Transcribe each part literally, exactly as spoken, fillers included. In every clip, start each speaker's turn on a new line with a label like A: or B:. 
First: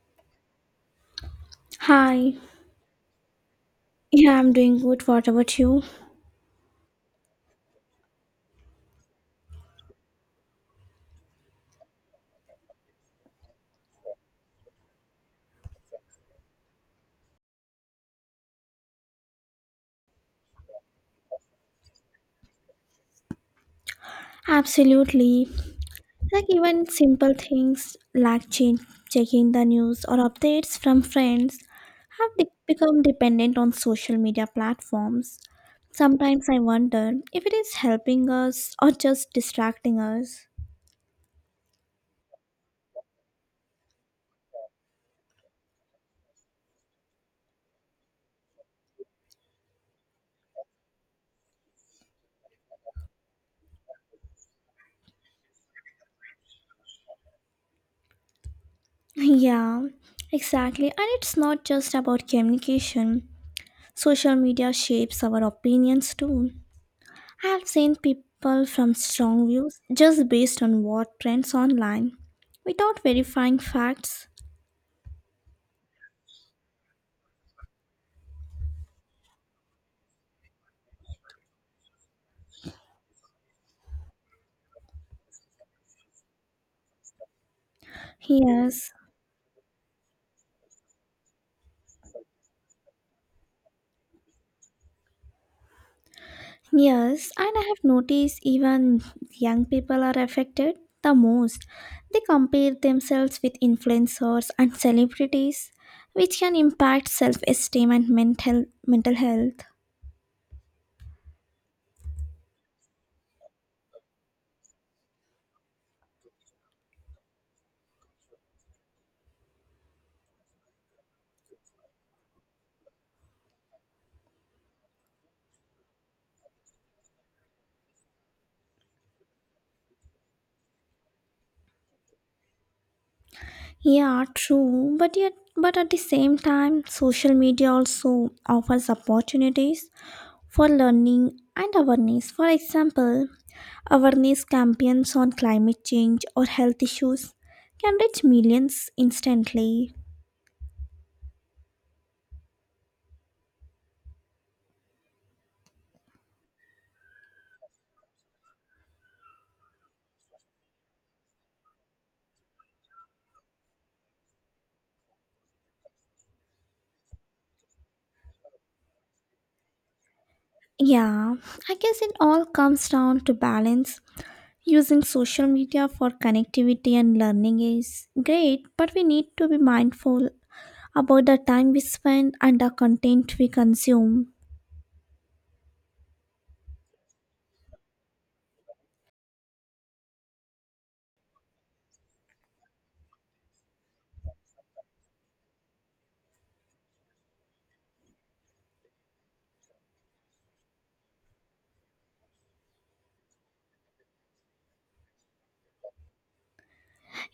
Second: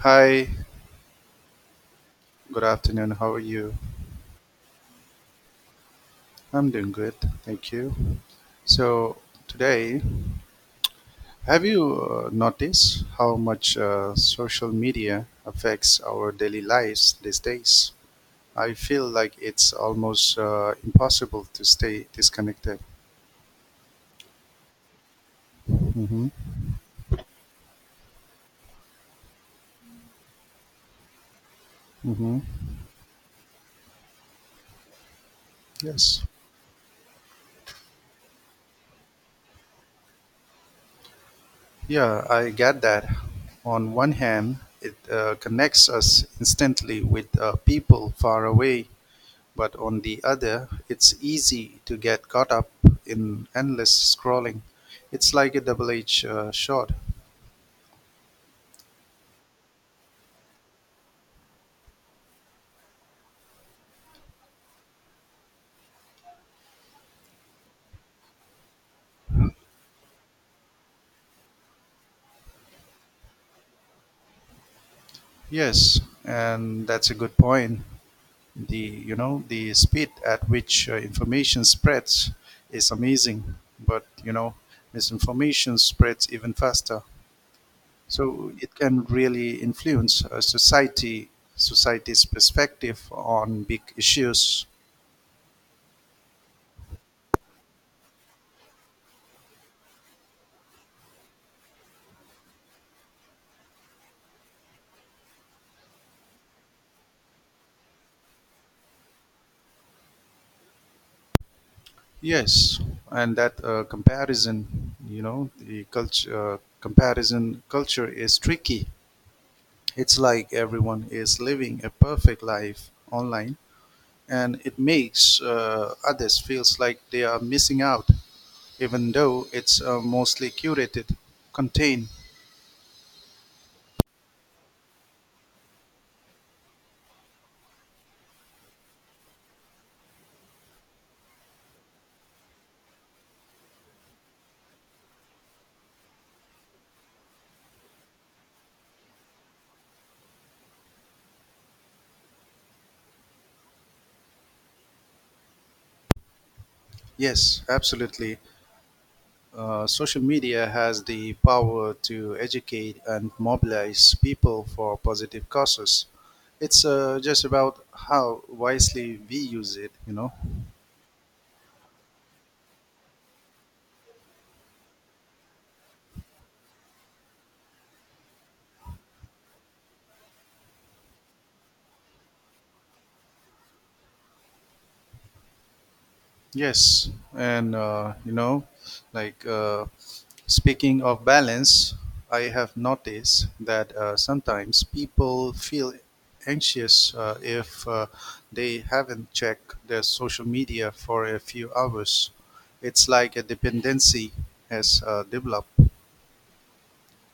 A: Hi,
B: Hi.
A: good afternoon. How are you?
B: Yeah, I'm doing good. What about you?
A: I'm doing good, thank you. So, today, have you uh, noticed how much uh, social media affects our daily lives these days? I feel like it's almost uh, impossible to stay disconnected.
B: Absolutely.
A: Mm-hmm.
B: Like even simple things like change, checking the news or updates from friends have
A: Mm-hmm.
B: be- become dependent on social media platforms.
A: Yes.
B: Sometimes I wonder if it is helping us or just distracting us.
A: Yeah, I get that. On one hand, it uh, connects us instantly with uh, people far away. But on the other, it's easy to get caught up in endless scrolling. It's like a double-edged uh, sword.
B: Yeah, exactly. And it's not just about communication. Social media shapes our opinions too. I have seen people from strong views just based on what trends online without verifying facts.
A: Yes, and that's a good point. The you know the speed at which uh, information spreads is amazing, but you know misinformation spreads even faster. So it
B: Yes,
A: can really influence a society society's perspective on big issues.
B: yes, and I have noticed even young people are affected the most. They compare themselves with influencers and celebrities, which can impact self-esteem and mental mental health.
A: Yes, and that uh, comparison, you know, the culture uh, comparison culture is tricky. It's like everyone is living a perfect life online, and it makes uh, others feels like they are missing out, even though it's uh, mostly curated, contained.
B: Yeah, true, but yet but at the same time, social media also offers opportunities for learning and awareness. For example, awareness campaigns on climate change or health issues can reach millions instantly.
A: Yes, absolutely. Uh, social media has the power to educate and mobilize people for positive causes. It's uh, just about how wisely we use it, you know.
B: Yeah, I guess it all comes down to balance. Using social media for connectivity and learning is great, but we need to be mindful about the time we spend and the content we consume.
A: Yes, and uh, you know, like uh, speaking of balance, I have noticed that uh, sometimes people feel anxious uh, if uh, they haven't checked their social media for a few hours. It's like a dependency has uh, developed.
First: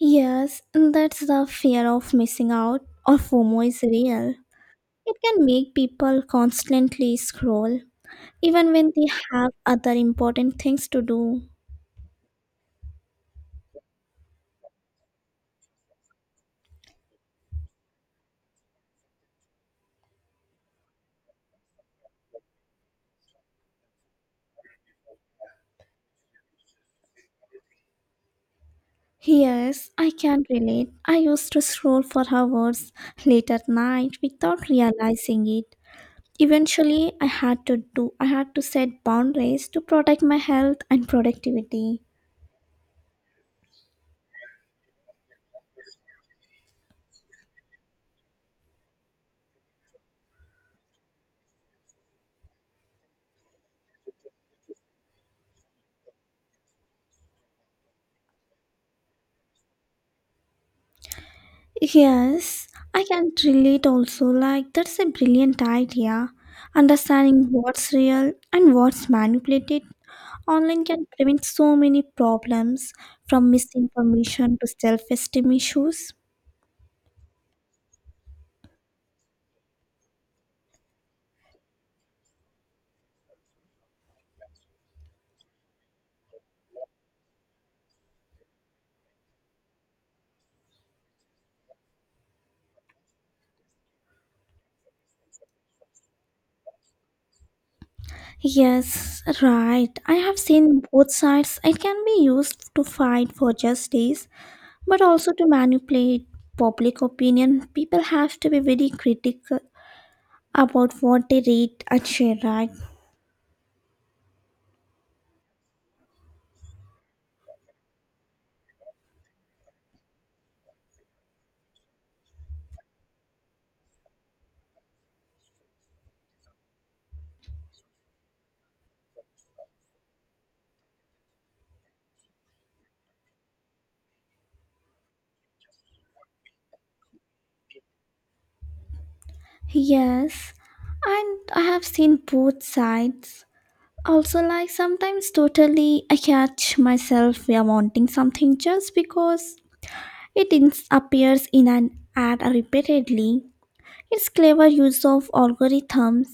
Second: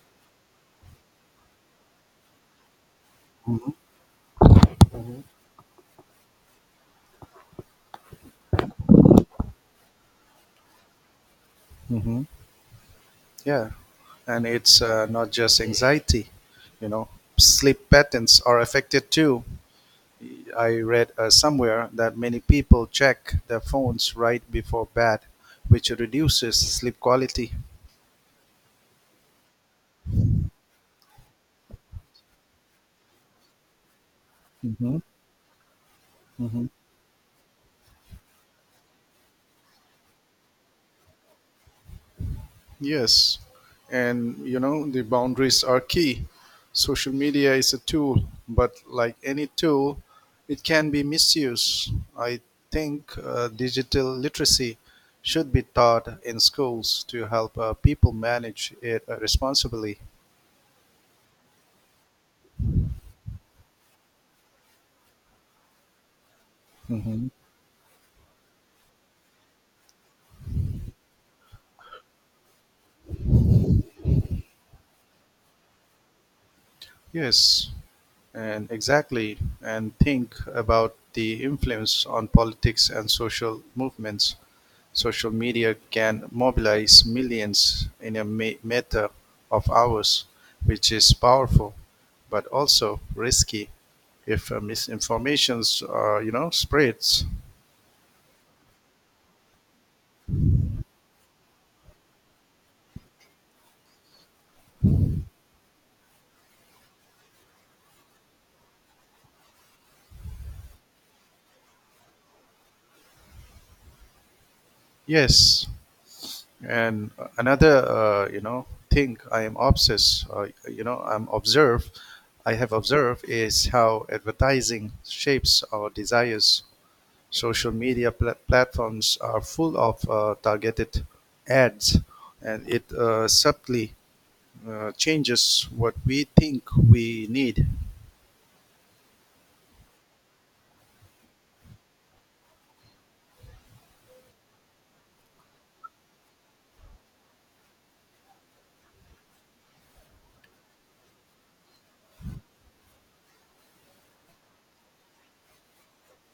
B: Yes, that's the fear of missing out or FOMO
A: Hmm.
B: is real. It can make people constantly scroll, even when they have other important things to do.
A: Hmm. Yeah, and it's uh, not just anxiety, you know, sleep patterns are affected too. I read uh, somewhere that many people check their phones right before bed, which reduces sleep quality.
B: Yes, I can relate. I used to scroll for hours late at night without
A: Hmm.
B: realizing it.
A: Hmm.
B: Eventually, I had to do I had to set boundaries to protect my health and productivity.
A: Yes, and you know, the boundaries are key. Social media is a tool, but like any tool, it can be misused. I think uh, digital literacy should be taught in schools to help uh, people manage it uh, responsibly.
B: Yes, I can relate also, like that's a brilliant idea. Understanding what's real and what's manipulated online can prevent so many problems, from misinformation to self esteem issues.
A: Yes, and exactly. And think about the influence on politics and social movements. Social media can mobilize millions in a ma- matter of hours, which is powerful, but also risky if uh, misinformations, uh, you know, spreads.
B: Yes, right. I have seen both sides. It can be used to fight for justice, but also to manipulate public opinion. People have to be very critical about what they read and share, right?
A: Yes. And another, uh, you know, thing I am obsessed, uh, you know, I'm observe, I have observed is how advertising shapes our desires. Social media pla- platforms are full of uh, targeted ads, and it uh, subtly uh, changes what we think we need.
B: Yes, and I have seen both sides. Also, like sometimes, totally, I catch myself we are wanting something just because It ins- appears in an ad repeatedly. It's clever use of algorithms,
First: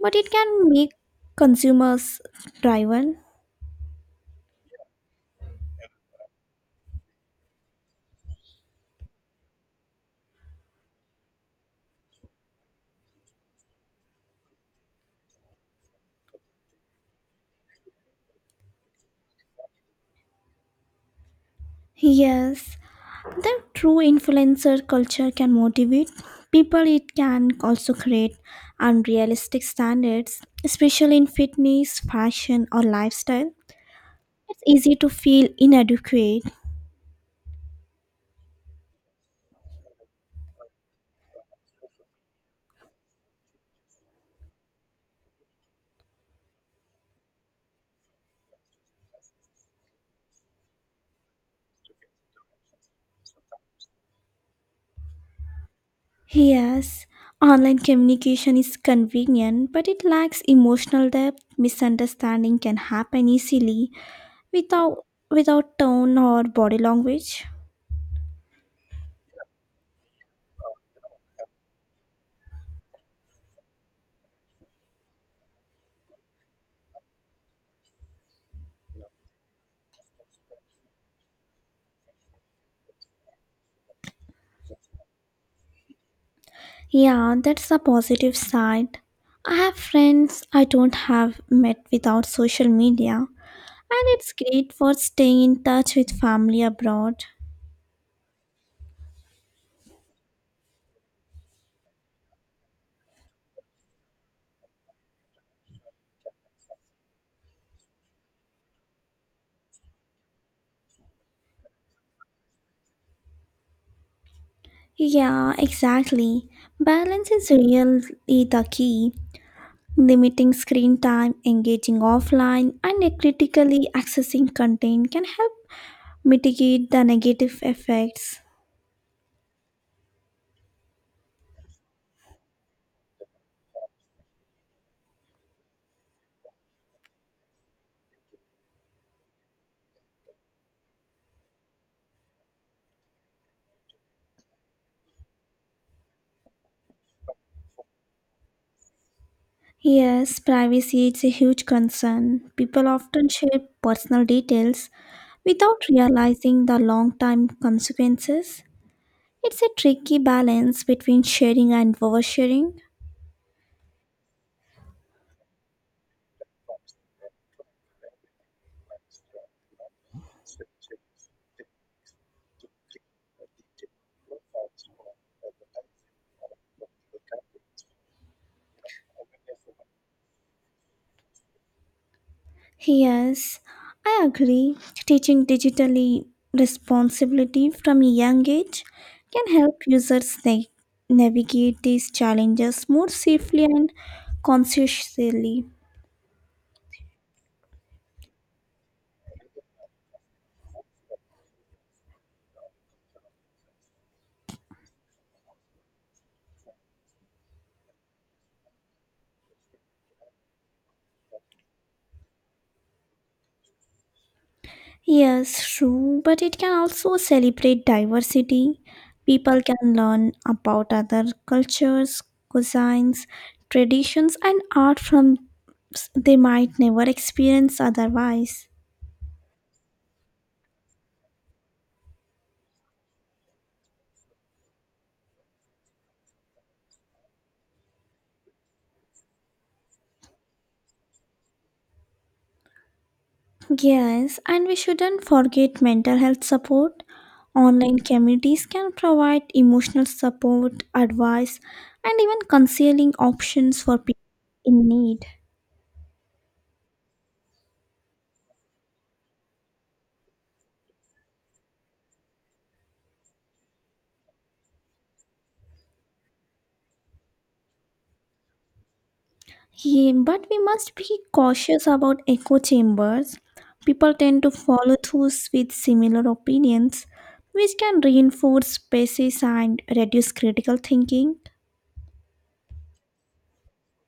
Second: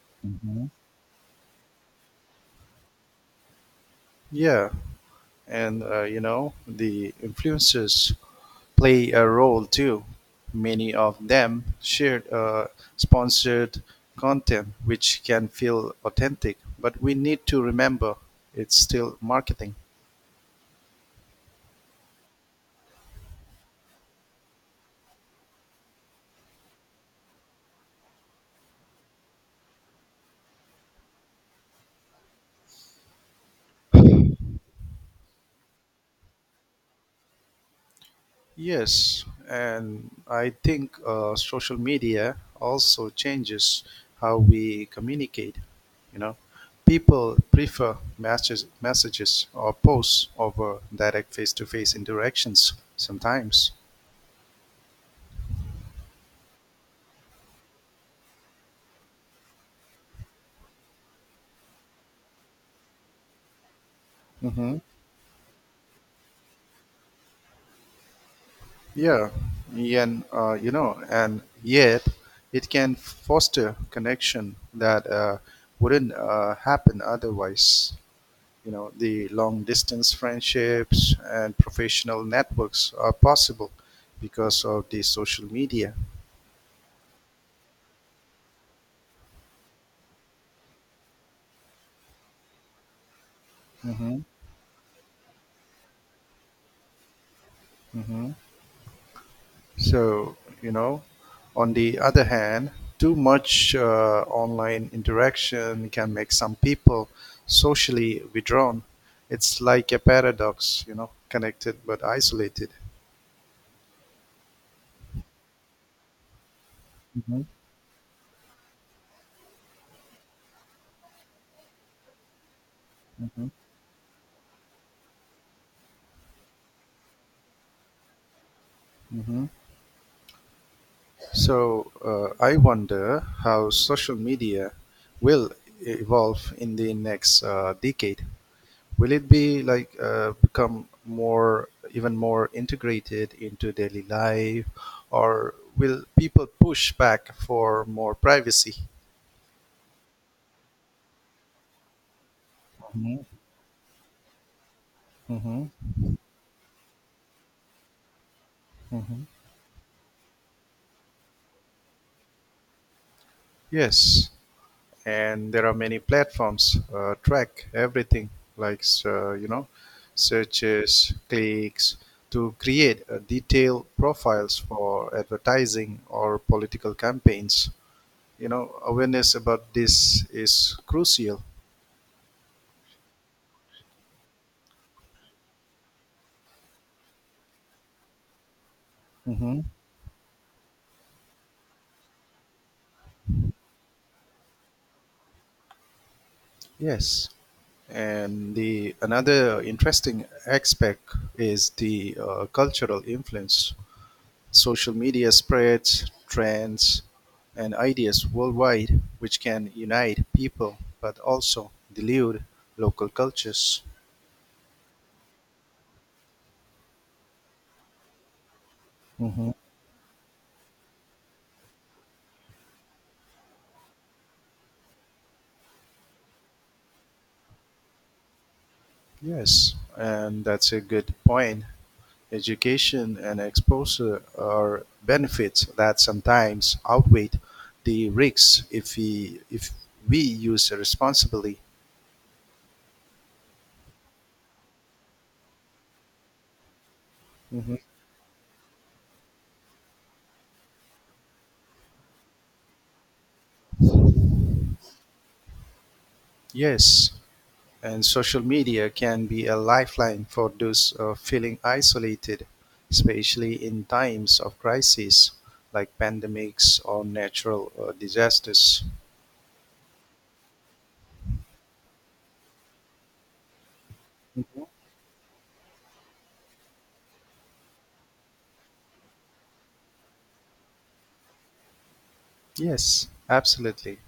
B: but it can
A: Mhm.
B: make consumers driven.
A: Yeah, and uh, you know, the influencers play a role too; many of them shared a sponsored content which can feel authentic, but we need to remember it's still marketing.
B: Yes, the true influencer culture can motivate people. It can also create unrealistic standards, especially in fitness, fashion, or lifestyle. It's easy to feel inadequate.
A: Yes, and I think uh, social media also changes how we communicate. You know, people prefer messages, messages or posts over direct face-to-face interactions sometimes.
B: Yes, online communication is convenient, but it lacks emotional depth. Misunderstanding can happen easily
A: Mhm.
B: without without tone or body language.
A: Yeah, and uh, you know, and yet it can foster connection that uh, wouldn't uh, happen otherwise. You know, the long distance friendships and professional networks are possible because of the social media.
B: Yeah, that's the positive side. I have friends I don't have met without social media, and
A: Hmm.
B: it's great for staying in touch with family abroad.
A: Hmm. So, you know, on the other hand, too much uh, online interaction can make some people socially withdrawn. It's like a paradox, you know, connected but isolated.
B: Yeah, exactly. Balance
A: Hmm.
B: is really the key. Limiting screen time, engaging offline, and
A: Hmm.
B: critically accessing content can help mitigate the negative effects.
A: Hmm. So, uh, I wonder how social media will evolve in the next uh, decade. Will it be like uh, become more, even more integrated into daily life, or will people push back for more privacy?
B: Yes, privacy is a huge concern. People
A: Mhm,
B: often share personal details
A: mhm,
B: without realizing the long term consequences.
A: mhm.
B: It's a tricky balance between sharing and oversharing.
A: Yes, and there are many platforms uh, track everything, like uh, you know, searches, clicks, to create uh, detailed profiles for advertising or political campaigns. You know, awareness about this is crucial.
B: Yes, I agree. Teaching digitally responsibility from a young age can help users na- navigate these challenges more safely and consciously.
A: Yes, and the another interesting aspect is the uh, cultural influence. Social media spreads trends and ideas worldwide, which can unite people but also dilute local cultures.
B: Yes, true, but it can also celebrate diversity.
A: Hmm.
B: People can learn about other cultures, cuisines, traditions, and art from s- they might never experience otherwise.
A: Yes, and that's a good point. Education and exposure are benefits that sometimes outweigh the risks if we if we use it responsibly.
B: Yes, and we shouldn't forget mental health support.
A: Mhm.
B: Online communities can provide emotional support, advice, and even counseling options for people in need.
A: Yes, and social media can be a lifeline for those uh, feeling isolated, especially in times of crisis like pandemics or natural uh, disasters.
B: Yeah, but we must be cautious about echo chambers. People tend to
A: Mhm.
B: follow those with similar opinions, which can reinforce biases and reduce critical thinking.
A: Yes, absolutely.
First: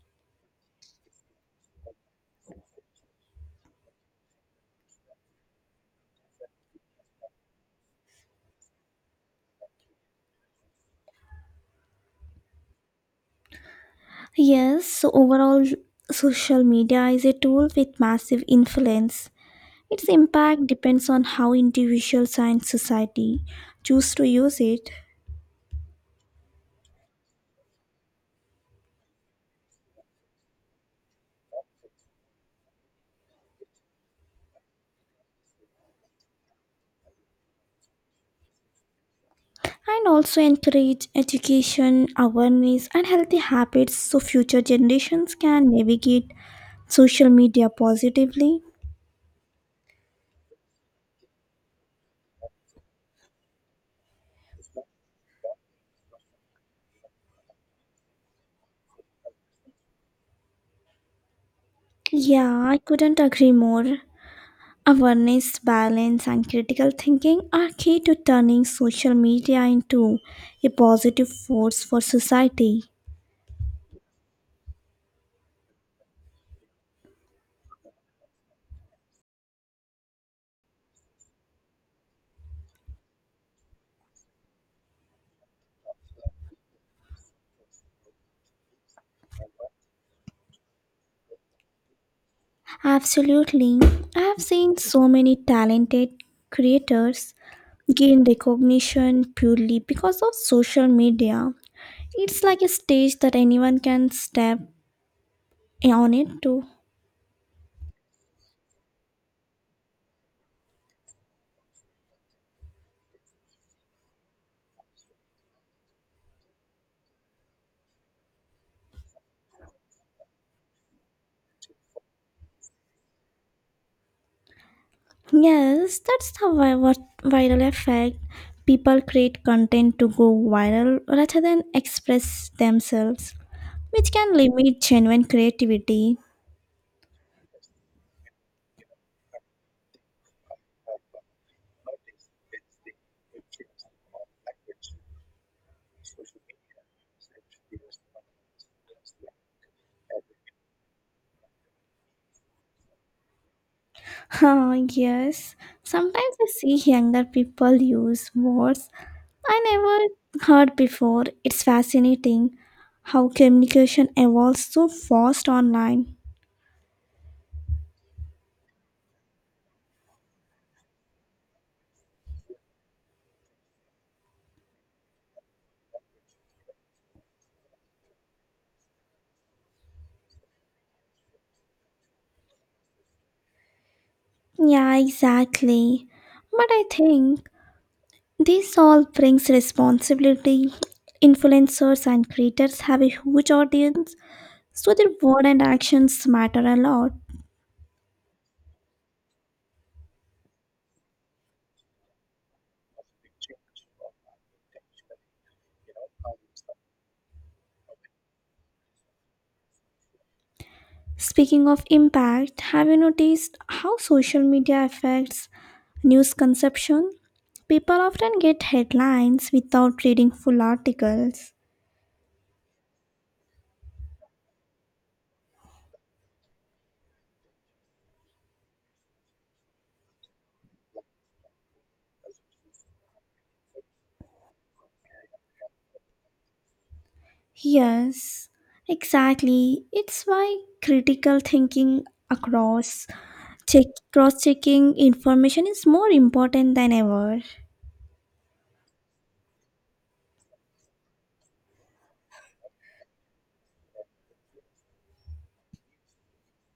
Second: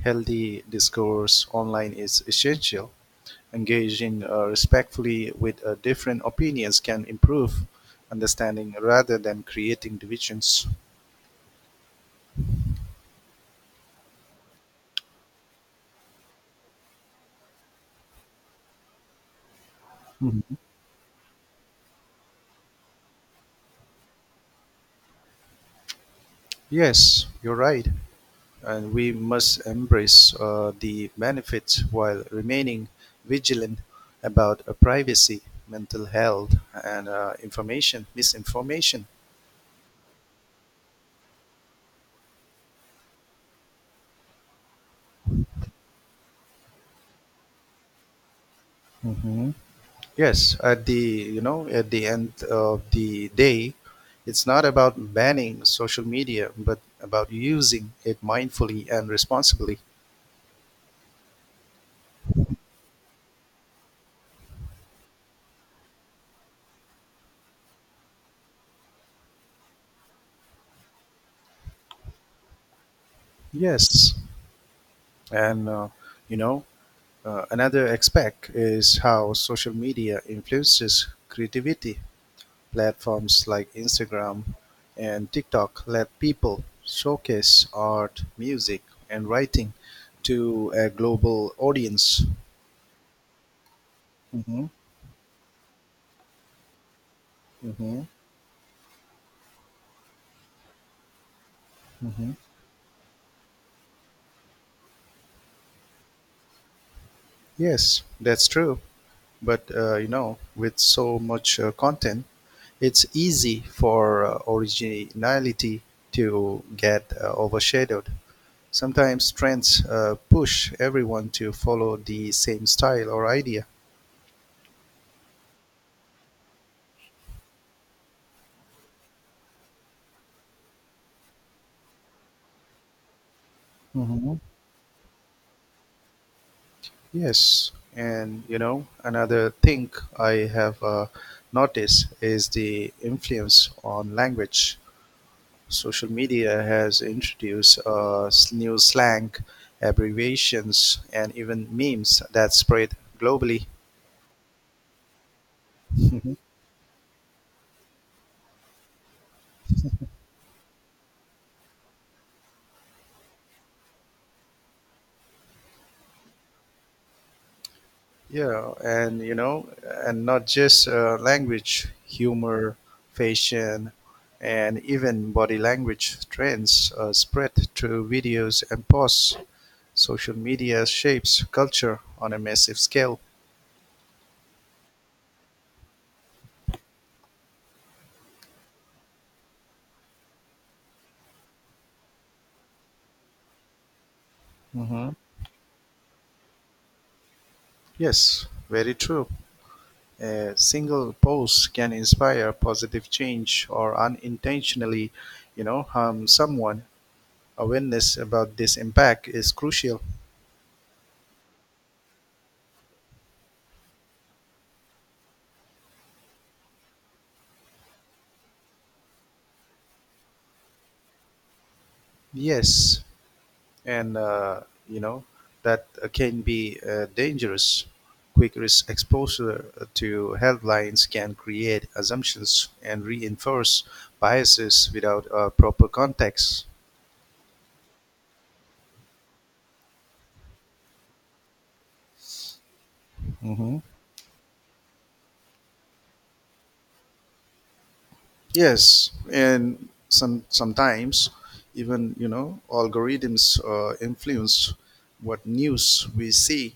A: Healthy discourse online is essential. Engaging uh, respectfully with uh, different opinions can improve understanding rather than creating divisions.
B: Yes, so overall, social media is a tool with massive influence. Its
A: Mhm.
B: impact depends on how individuals and society choose to use it,
A: Yes, you're right. And we must embrace uh, the benefits while remaining vigilant about uh, privacy, mental health, and uh, information misinformation.
B: and also encourage education, awareness, and healthy habits so future generations can navigate social media positively.
A: Hmm. Yes, at the you know at the end of the day, it's not about banning social media, but about using it mindfully and responsibly.
B: Yeah, I couldn't agree more. Awareness, balance, and critical thinking are key to turning social media into a positive force for society.
A: Yes, and uh, you know uh, another aspect is how social media influences creativity. Platforms like Instagram and TikTok let people showcase art, music, and writing to a global audience.
B: Absolutely. I have
A: Hmm.
B: seen so many talented creators
A: Hmm.
B: gain recognition purely because of social media.
A: Hmm.
B: It's like a stage that anyone can step on it to.
A: Yes, that's true. But uh, you know, with so much uh, content, it's easy for uh, originality to get uh, overshadowed. Sometimes trends uh, push everyone to follow the same style or idea.
B: Yes, that's the vi- what- viral effect. People create content to go viral rather than express themselves, which can
A: Mm-hmm.
B: limit genuine creativity.
A: Yes, and you know, another thing I have uh, noticed is the influence on language. Social media has introduced uh, s- new slang, abbreviations, and even memes that spread globally.
B: Ah yes, sometimes
A: Mhm.
B: I see younger people use words I never heard before. It's fascinating how communication evolves so fast online.
A: Yeah, and you know, and not just uh, language, humor, fashion, and even body language trends uh, spread through videos and posts. Social media shapes culture on a massive scale.
B: Yeah, exactly. But I think this all brings responsibility. Influencers and creators have a huge audience, so their
A: Hmm.
B: word and actions matter a lot.
A: Yes, very true. A single post can inspire positive change or unintentionally, you know, harm someone. Awareness about this impact is crucial.
B: Speaking of impact, have you noticed how social media affects news consumption? People often get headlines without reading full articles.
A: Yes, and uh, you know that uh, can be uh, dangerous. Quick risk exposure to headlines can create assumptions and reinforce biases without a proper context.
B: Yes, exactly. It's why critical thinking, across
A: Mm-hmm.
B: check cross checking information, is more important than ever.
A: Yes, and some sometimes even you know algorithms uh, influence what news we see.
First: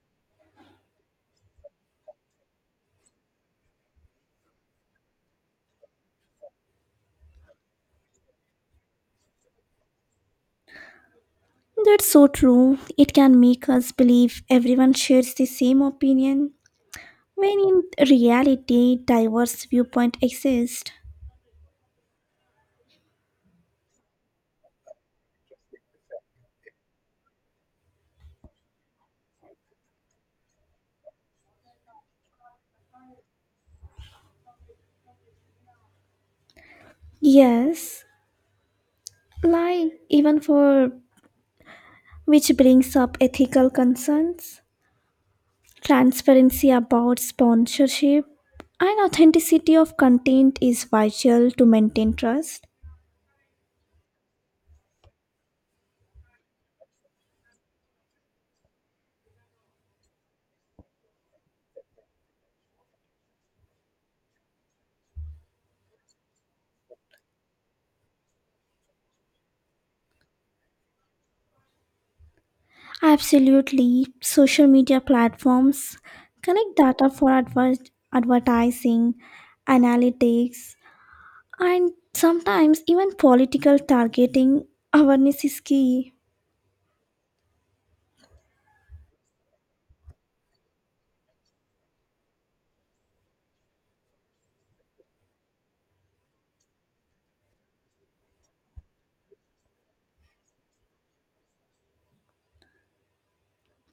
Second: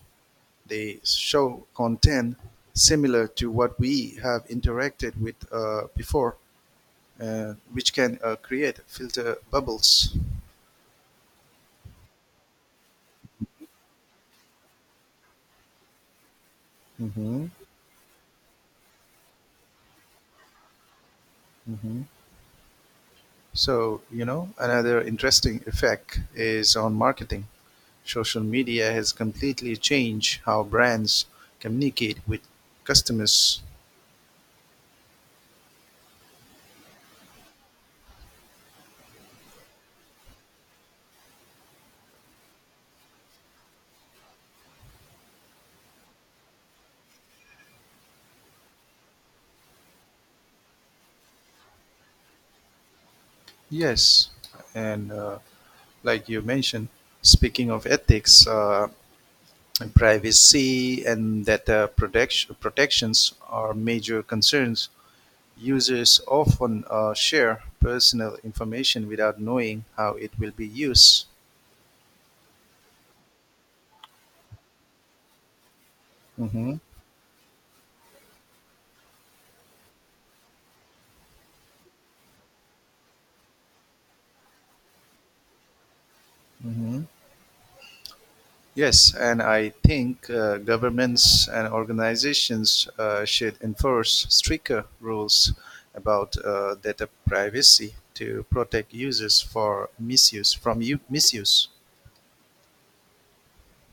A: They show content similar to what we have interacted with uh, before, uh, which can uh, create filter bubbles.
B: That's so true. It can make us believe everyone shares the same opinion
A: Mm-hmm.
B: when in reality diverse viewpoint exist.
A: Mm-hmm. So you know another interesting effect is on marketing. Social media has completely changed how brands communicate with customers.
B: Yes, like even for which brings up ethical concerns. Transparency about sponsorship and authenticity of content is vital to maintain trust.
A: Yes, and uh, like you mentioned, speaking of ethics, uh, and privacy and data protection protections are major concerns. Users often uh, share personal information without knowing how it will be used.
B: Absolutely, social media platforms
A: Hmm.
B: collect data for adver- advertising, analytics, and sometimes even political targeting. Awareness is key.
A: Hmm. Yes, and I think uh, governments and organizations uh, should enforce stricter rules about uh, data privacy to protect users for misuse from u- misuse.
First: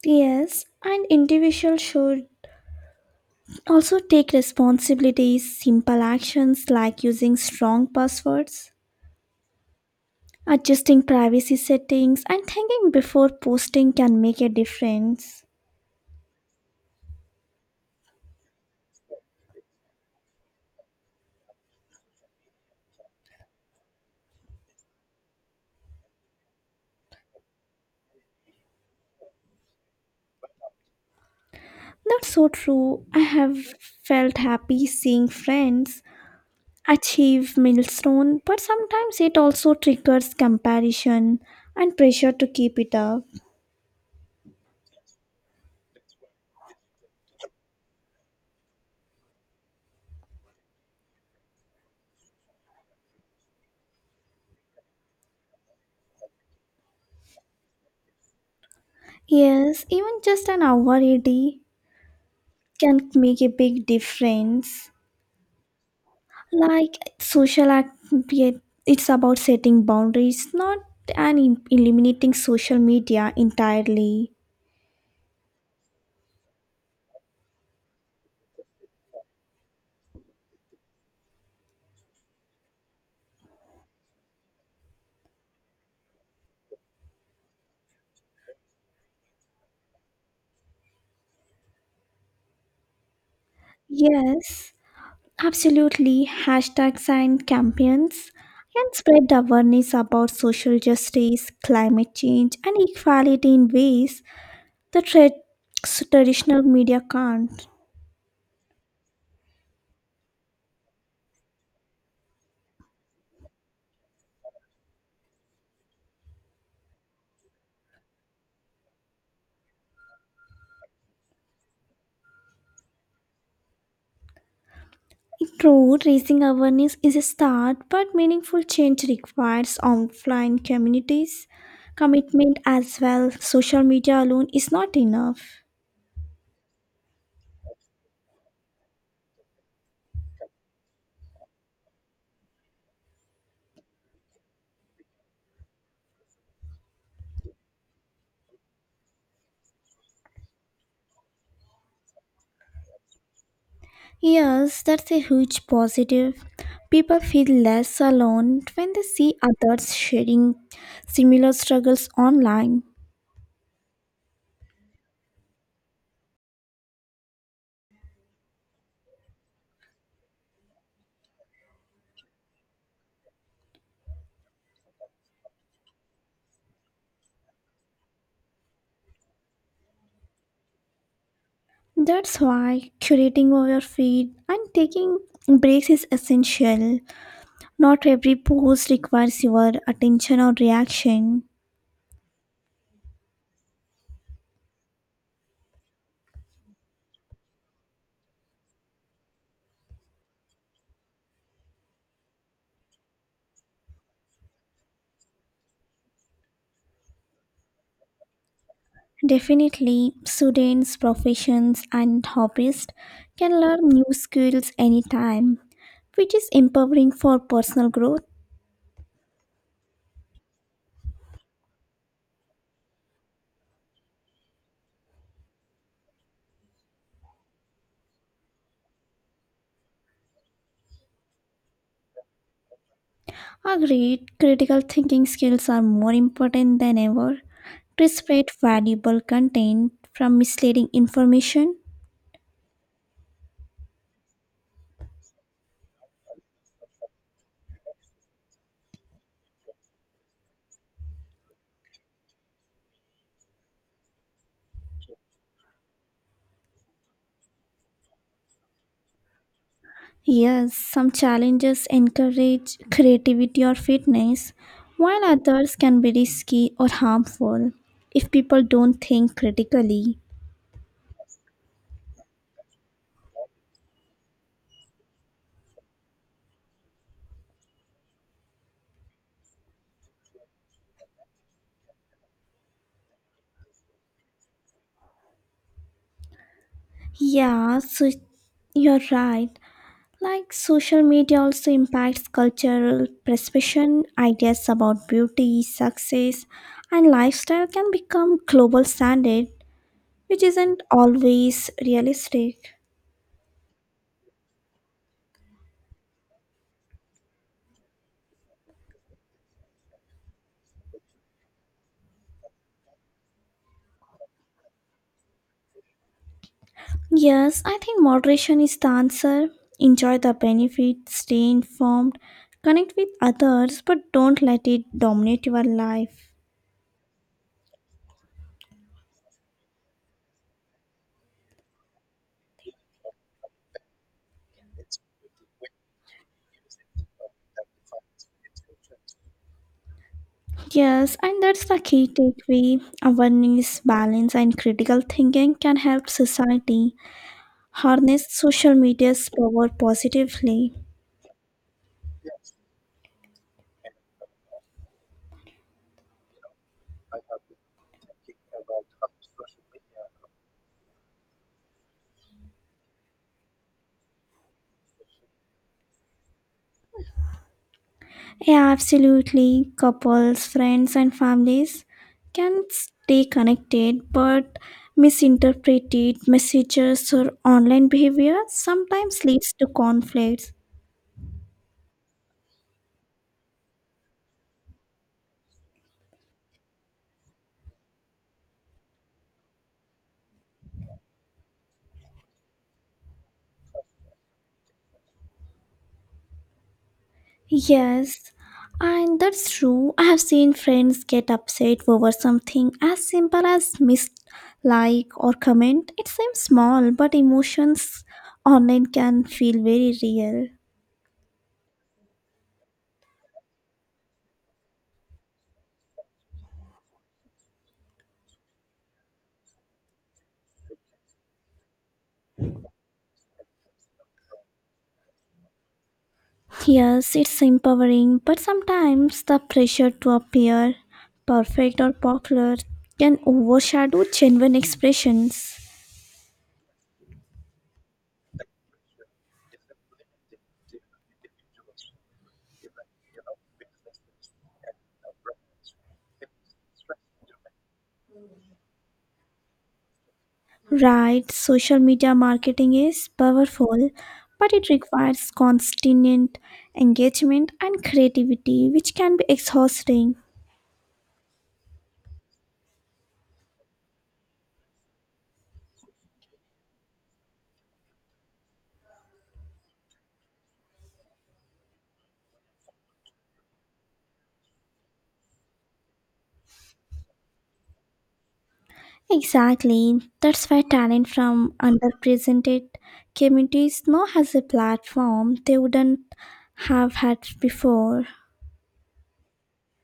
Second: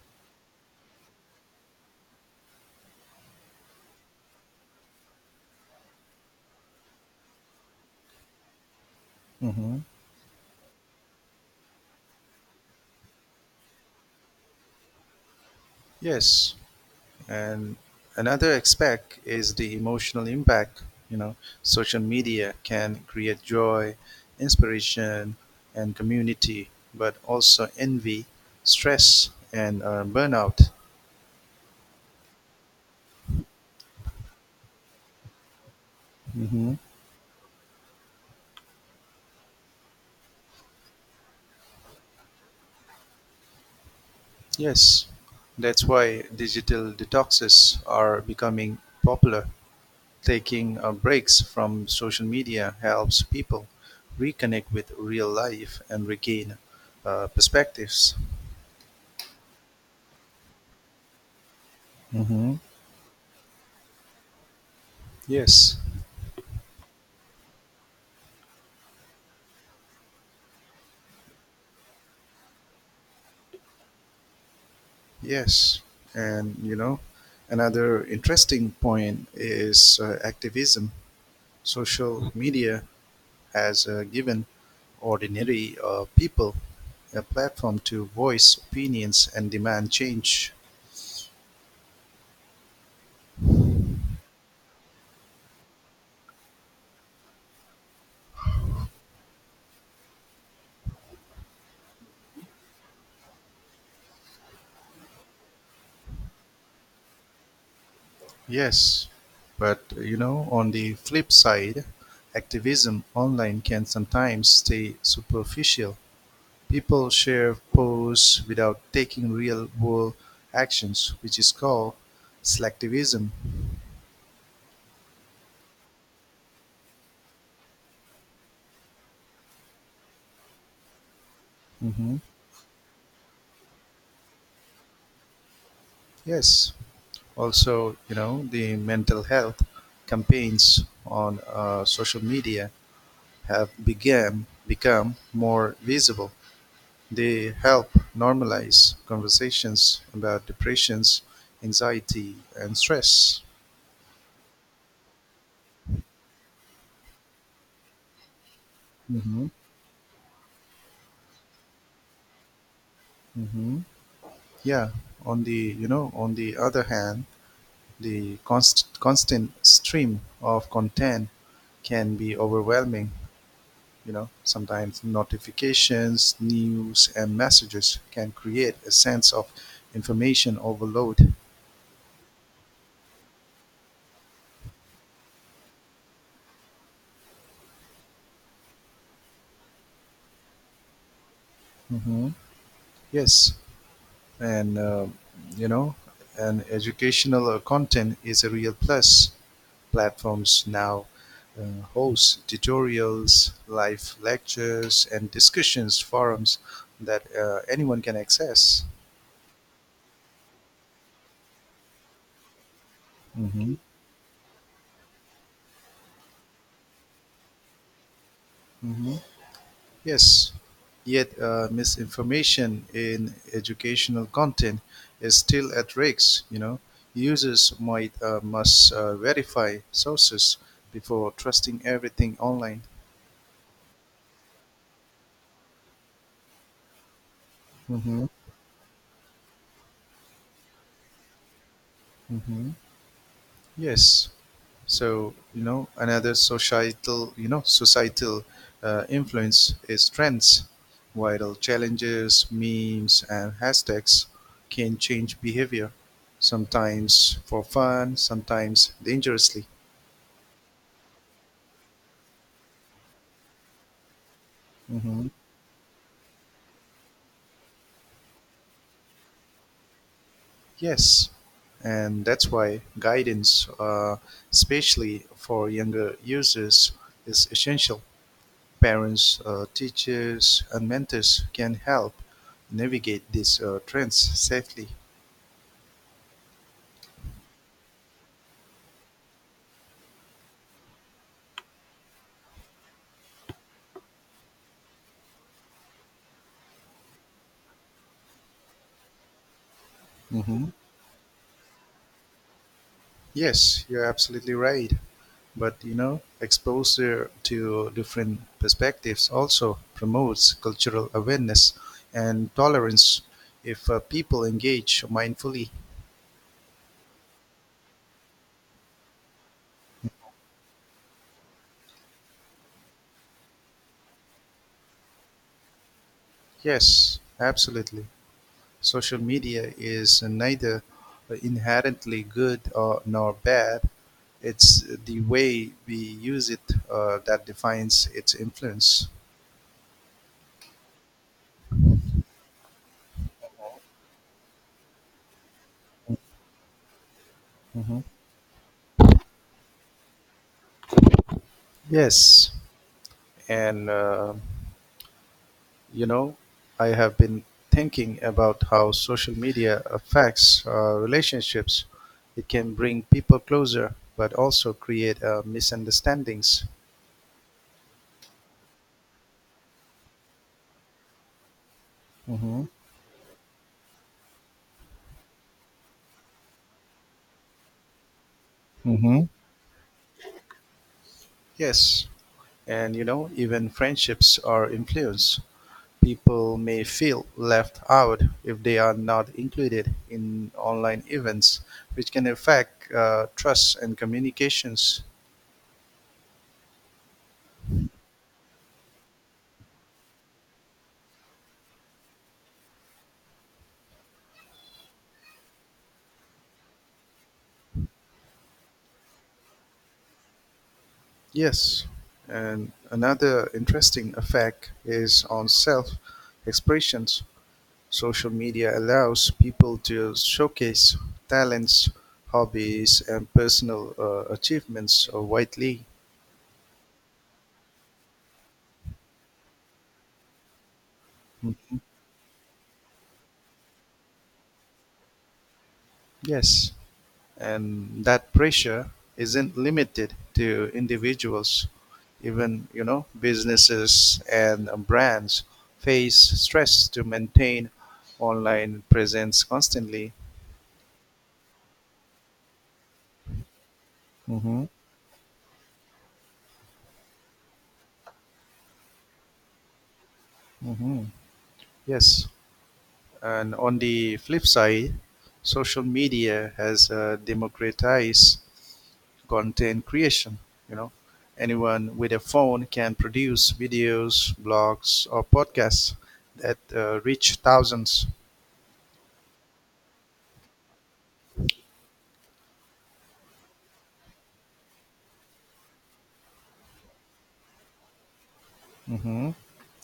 B: Yes, and individuals should also take responsibilities. Simple actions like using strong passwords,
A: Hmm.
B: adjusting privacy settings, and thinking before posting can make a difference.
A: Yes, and another aspect is the emotional impact. You know, social media can create joy, inspiration, and community, but also envy, stress, and uh, burnout.
B: That's so true. I have felt happy seeing friends achieve milestone, but sometimes it also triggers comparison and pressure to keep it up.
A: Yes, that's why digital detoxes are becoming popular. Taking uh, breaks from social media helps people reconnect with real life and regain uh, perspectives.
B: Yes, even just an hour a day
A: Hmm.
B: can make a big difference.
A: Yes,
B: Like social act, it's about setting boundaries, not and eliminating social media entirely.
A: yes. And you know, another interesting point is uh, activism. Social media has uh, given ordinary uh, people a platform to voice opinions and demand change.
B: Yes, absolutely. Hashtags and campaigns can spread awareness about social justice, climate change, and equality in ways that tra- s- traditional media can't.
A: Yes, but you know, on the flip side, activism online can sometimes stay superficial. People share posts without taking real world actions, which is called selectivism.
B: True, raising awareness is a start, but meaningful change requires offline communities
A: Hmm.
B: commitment as well. Social media alone is not enough.
A: Yes, also, you know, the mental health campaigns on uh, social media have began become more visible. They help normalize conversations about depressions, anxiety, and stress.
B: Yes, that's a huge positive. People feel less alone when they see
A: Hmm.
B: others sharing similar struggles online.
A: Hmm. Yeah. On the you know, on the other hand, the const- constant stream of content can be overwhelming. You know, sometimes notifications, news, and messages can create a sense of information overload.
B: That's why curating your feed and taking breaks is essential. Not every post requires your attention or reaction.
A: Hmm. Yes, and uh, you know and educational uh, content is a real plus. Platforms now uh, host tutorials live lectures and discussions forums that uh, anyone can access.
B: Definitely, students, professions, and hobbyists can
A: Hmm.
B: learn new skills anytime, which is empowering for personal growth.
A: Hmm. Yes, yet uh, misinformation in educational content is still at risk. You know, users might uh, must uh, verify sources before trusting everything online.
B: Agreed, critical thinking skills are more important than ever to separate valuable content from misleading information.
A: Hmm. Yes. So you know another societal, you know, societal uh, influence is trends, viral challenges, memes, and hashtags can change behavior, sometimes for fun, sometimes dangerously.
B: Yes, some challenges encourage creativity or fitness, while
A: Hmm.
B: others can be risky or harmful if people don't think critically.
A: Yes, and that's why guidance, uh, especially for younger users, is essential. Parents, uh, teachers, and mentors can help navigate these uh, trends safely.
B: Yeah, so you're right. Like social media also impacts cultural perception. Ideas about beauty, success, and lifestyle can become global standard, which
A: Hmm.
B: isn't always realistic.
A: Yes, you're absolutely right. But you know, exposure to different perspectives also promotes cultural awareness and tolerance if uh, people engage mindfully.
B: Yes, I think moderation is the answer. Enjoy the benefits, stay informed, connect with others, but don't let it dominate your life.
A: Yes, absolutely. Social media is neither inherently good or, nor bad. It's the way we use it uh, that defines its influence.
B: Yes, and that's the key takeaway. Awareness, balance, and critical thinking can help society
A: Hmm.
B: harness social media's power positively.
A: Yes, and uh, you know, I have been thinking about how social media affects uh, relationships. It can bring people closer, but also create uh, misunderstandings.
B: Yeah, absolutely. Couples, friends, and families can
A: Hmm.
B: stay connected, but misinterpreted messages or online behavior sometimes
A: Hmm.
B: leads to conflicts.
A: Yes, and you know, even friendships are influenced. People may feel left out if they are not included in online events, which can affect uh, trust and communications.
B: Yes, and that's true. I have seen friends get upset over something as simple as missed like or comment. It seems small, but emotions online can feel very real.
A: Yes, and another interesting effect is on self expressions. Social media allows people to showcase talents, hobbies, and personal uh, achievements uh, widely.
B: Yes, it's empowering, but sometimes the pressure to appear perfect
A: Mhm.
B: or popular can overshadow genuine expressions.
A: Yes. And that pressure isn't limited to individuals, even you know businesses and uh, brands face stress to maintain online presence constantly.
B: Right, social media marketing is powerful, but
A: Hmm.
B: it requires constant engagement and creativity, which can be exhausting.
A: Hmm. Yes, and on the flip side social media has uh, democratized content creation. You know, anyone with a phone can produce videos blogs or podcasts that uh, reach thousands.
B: Exactly, that's why talent from underrepresented communities now has a platform they wouldn't have had before.
A: Hmm.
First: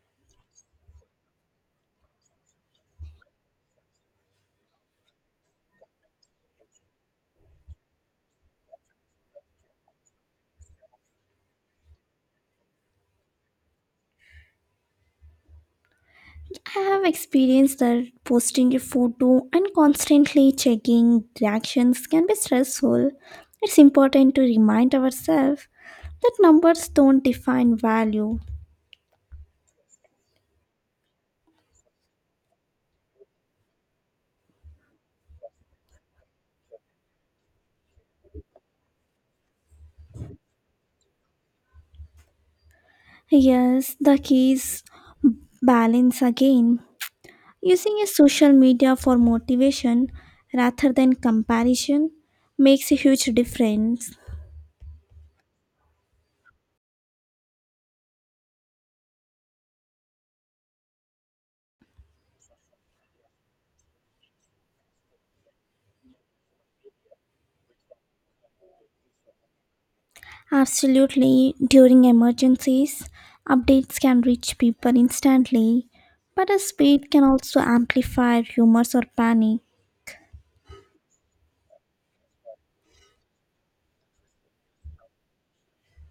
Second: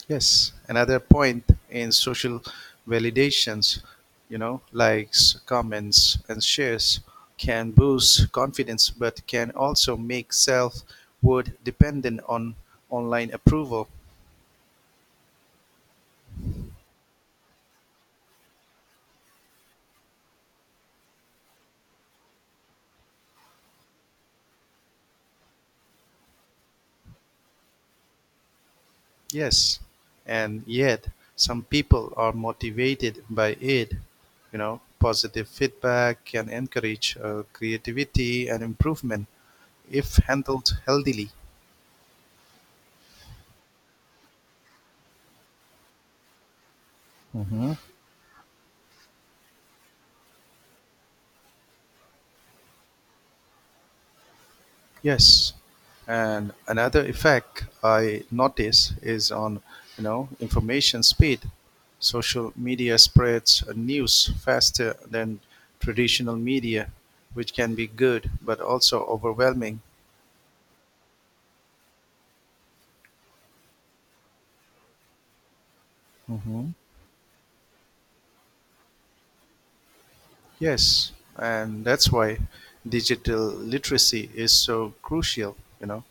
A: Yes, another point in social validations, you know, likes, comments, and shares can boost confidence, but can also make self worth dependent on online approval.
B: I have experienced that posting a photo and constantly checking reactions can be stressful. It's important to remind ourselves that numbers don't define value.
A: Yes, and yet some people are motivated by it. You know, positive feedback can encourage uh, creativity and improvement if handled healthily.
B: Yes, the key is balance again. Using a social media for motivation rather than comparison makes a huge difference.
A: Yes, and another effect I notice is on you know information speed. Social media spreads news faster than traditional media, which can be good but also overwhelming.
B: Absolutely, during emergencies, updates can reach people instantly, but a
A: Mhm.
B: speed can also amplify rumors or panic.
A: Yes, and that's why digital literacy is so crucial. You know,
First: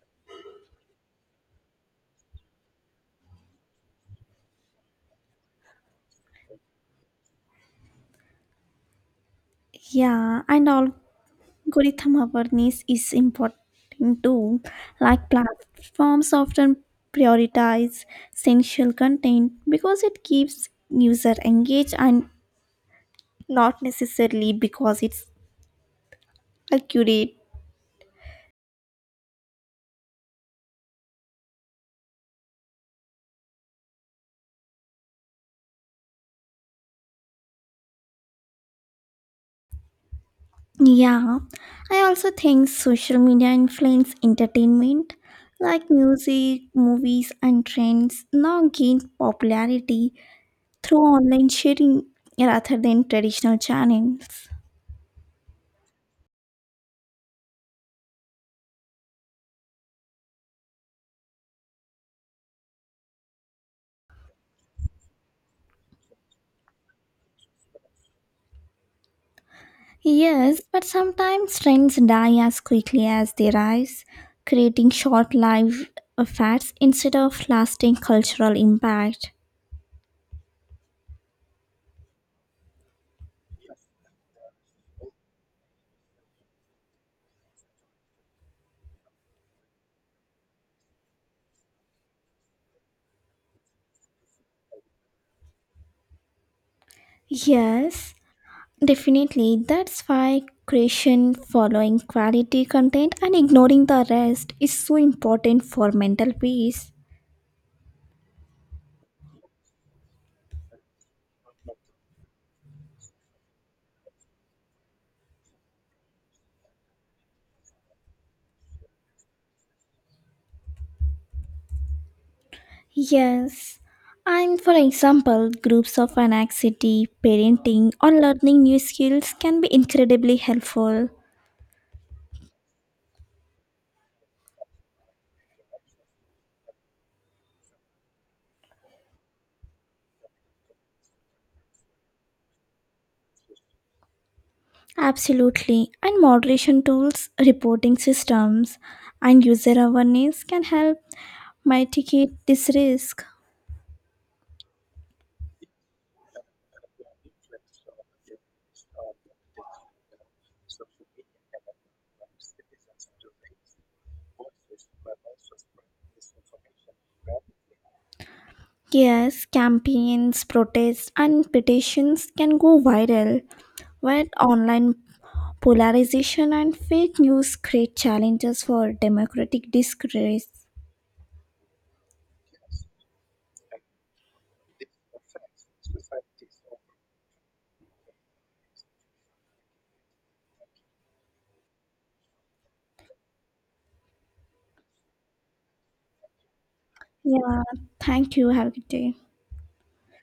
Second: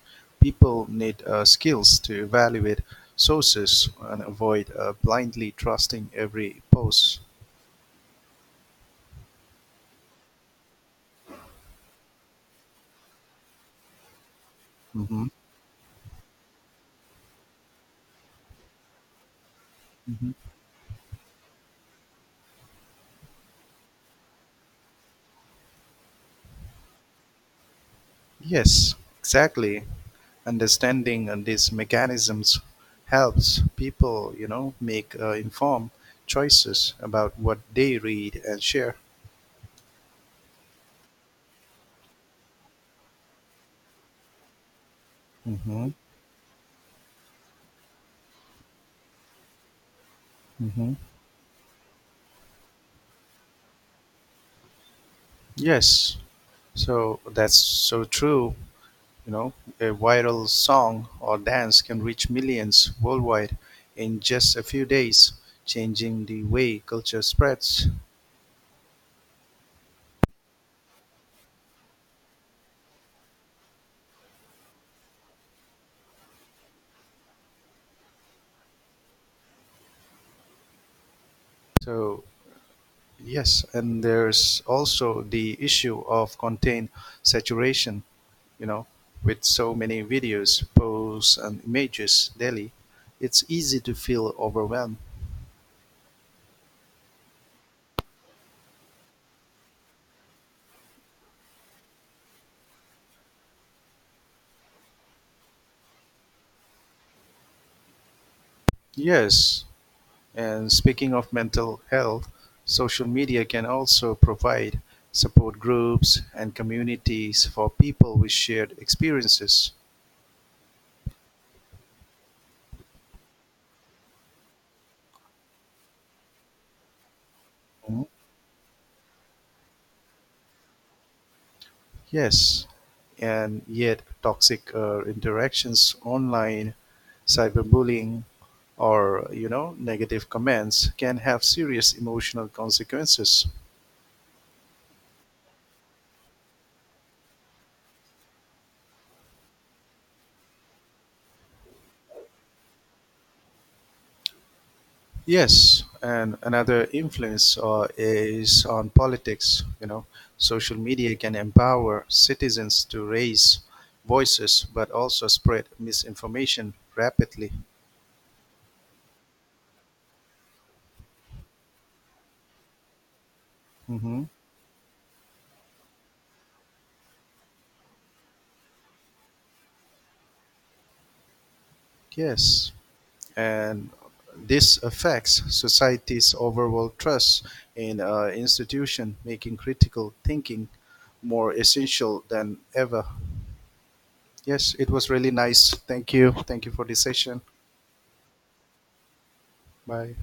A: people need uh, skills to evaluate sources and avoid uh, blindly trusting every post.
B: Yeah, and algorithm awareness is important too.
A: Mhm.
B: Like platforms often prioritize essential content because it keeps user engaged and not necessarily because it's accurate.
A: Yes, exactly. Understanding uh, these mechanisms helps people, you know, make uh, informed choices about what they read and share.
B: Yeah, I also think social media influence entertainment, like
A: Mm-hmm.
B: music, movies, and trends now gain popularity
A: Mm-hmm.
B: through online sharing rather than traditional channels.
A: Yes. So that's so true. You know, a viral song or dance can reach millions worldwide in just a few days, changing the way culture spreads.
B: Yes, but sometimes trends die as quickly as they rise, creating short lived effects instead of lasting cultural impact.
A: So yes, and there's also the issue of content saturation, you know, with so many videos, posts, and images daily, it's easy to feel overwhelmed.
B: Yes, definitely, that's why creation, following quality content, and ignoring the rest is so important for mental peace.
A: Yes, and speaking of mental health, social media can also provide support groups and communities for people with shared experiences.
B: Yes, and for example, groups of anxiety, parenting, or learning new skills can be incredibly helpful.
A: Yes, and yet toxic uh, interactions online, cyberbullying, or you know negative comments can have serious emotional consequences.
B: Absolutely, and moderation tools, reporting systems, and user awareness can help mitigate this risk.
A: Yes, and another influence uh, is on politics. You know, social media can empower citizens to raise voices, but also spread misinformation rapidly.
B: Yes, campaigns, protests, and petitions can go viral
A: Hmm.
B: where online polarization and fake news create challenges for democratic discourse.
A: Yes. And this affects society's overall trust in uh, institution, making critical thinking more essential than ever. Yes, it was really nice. Thank you. Thank you for this session.
B: Yeah, thank you. Have a good day.
A: Bye.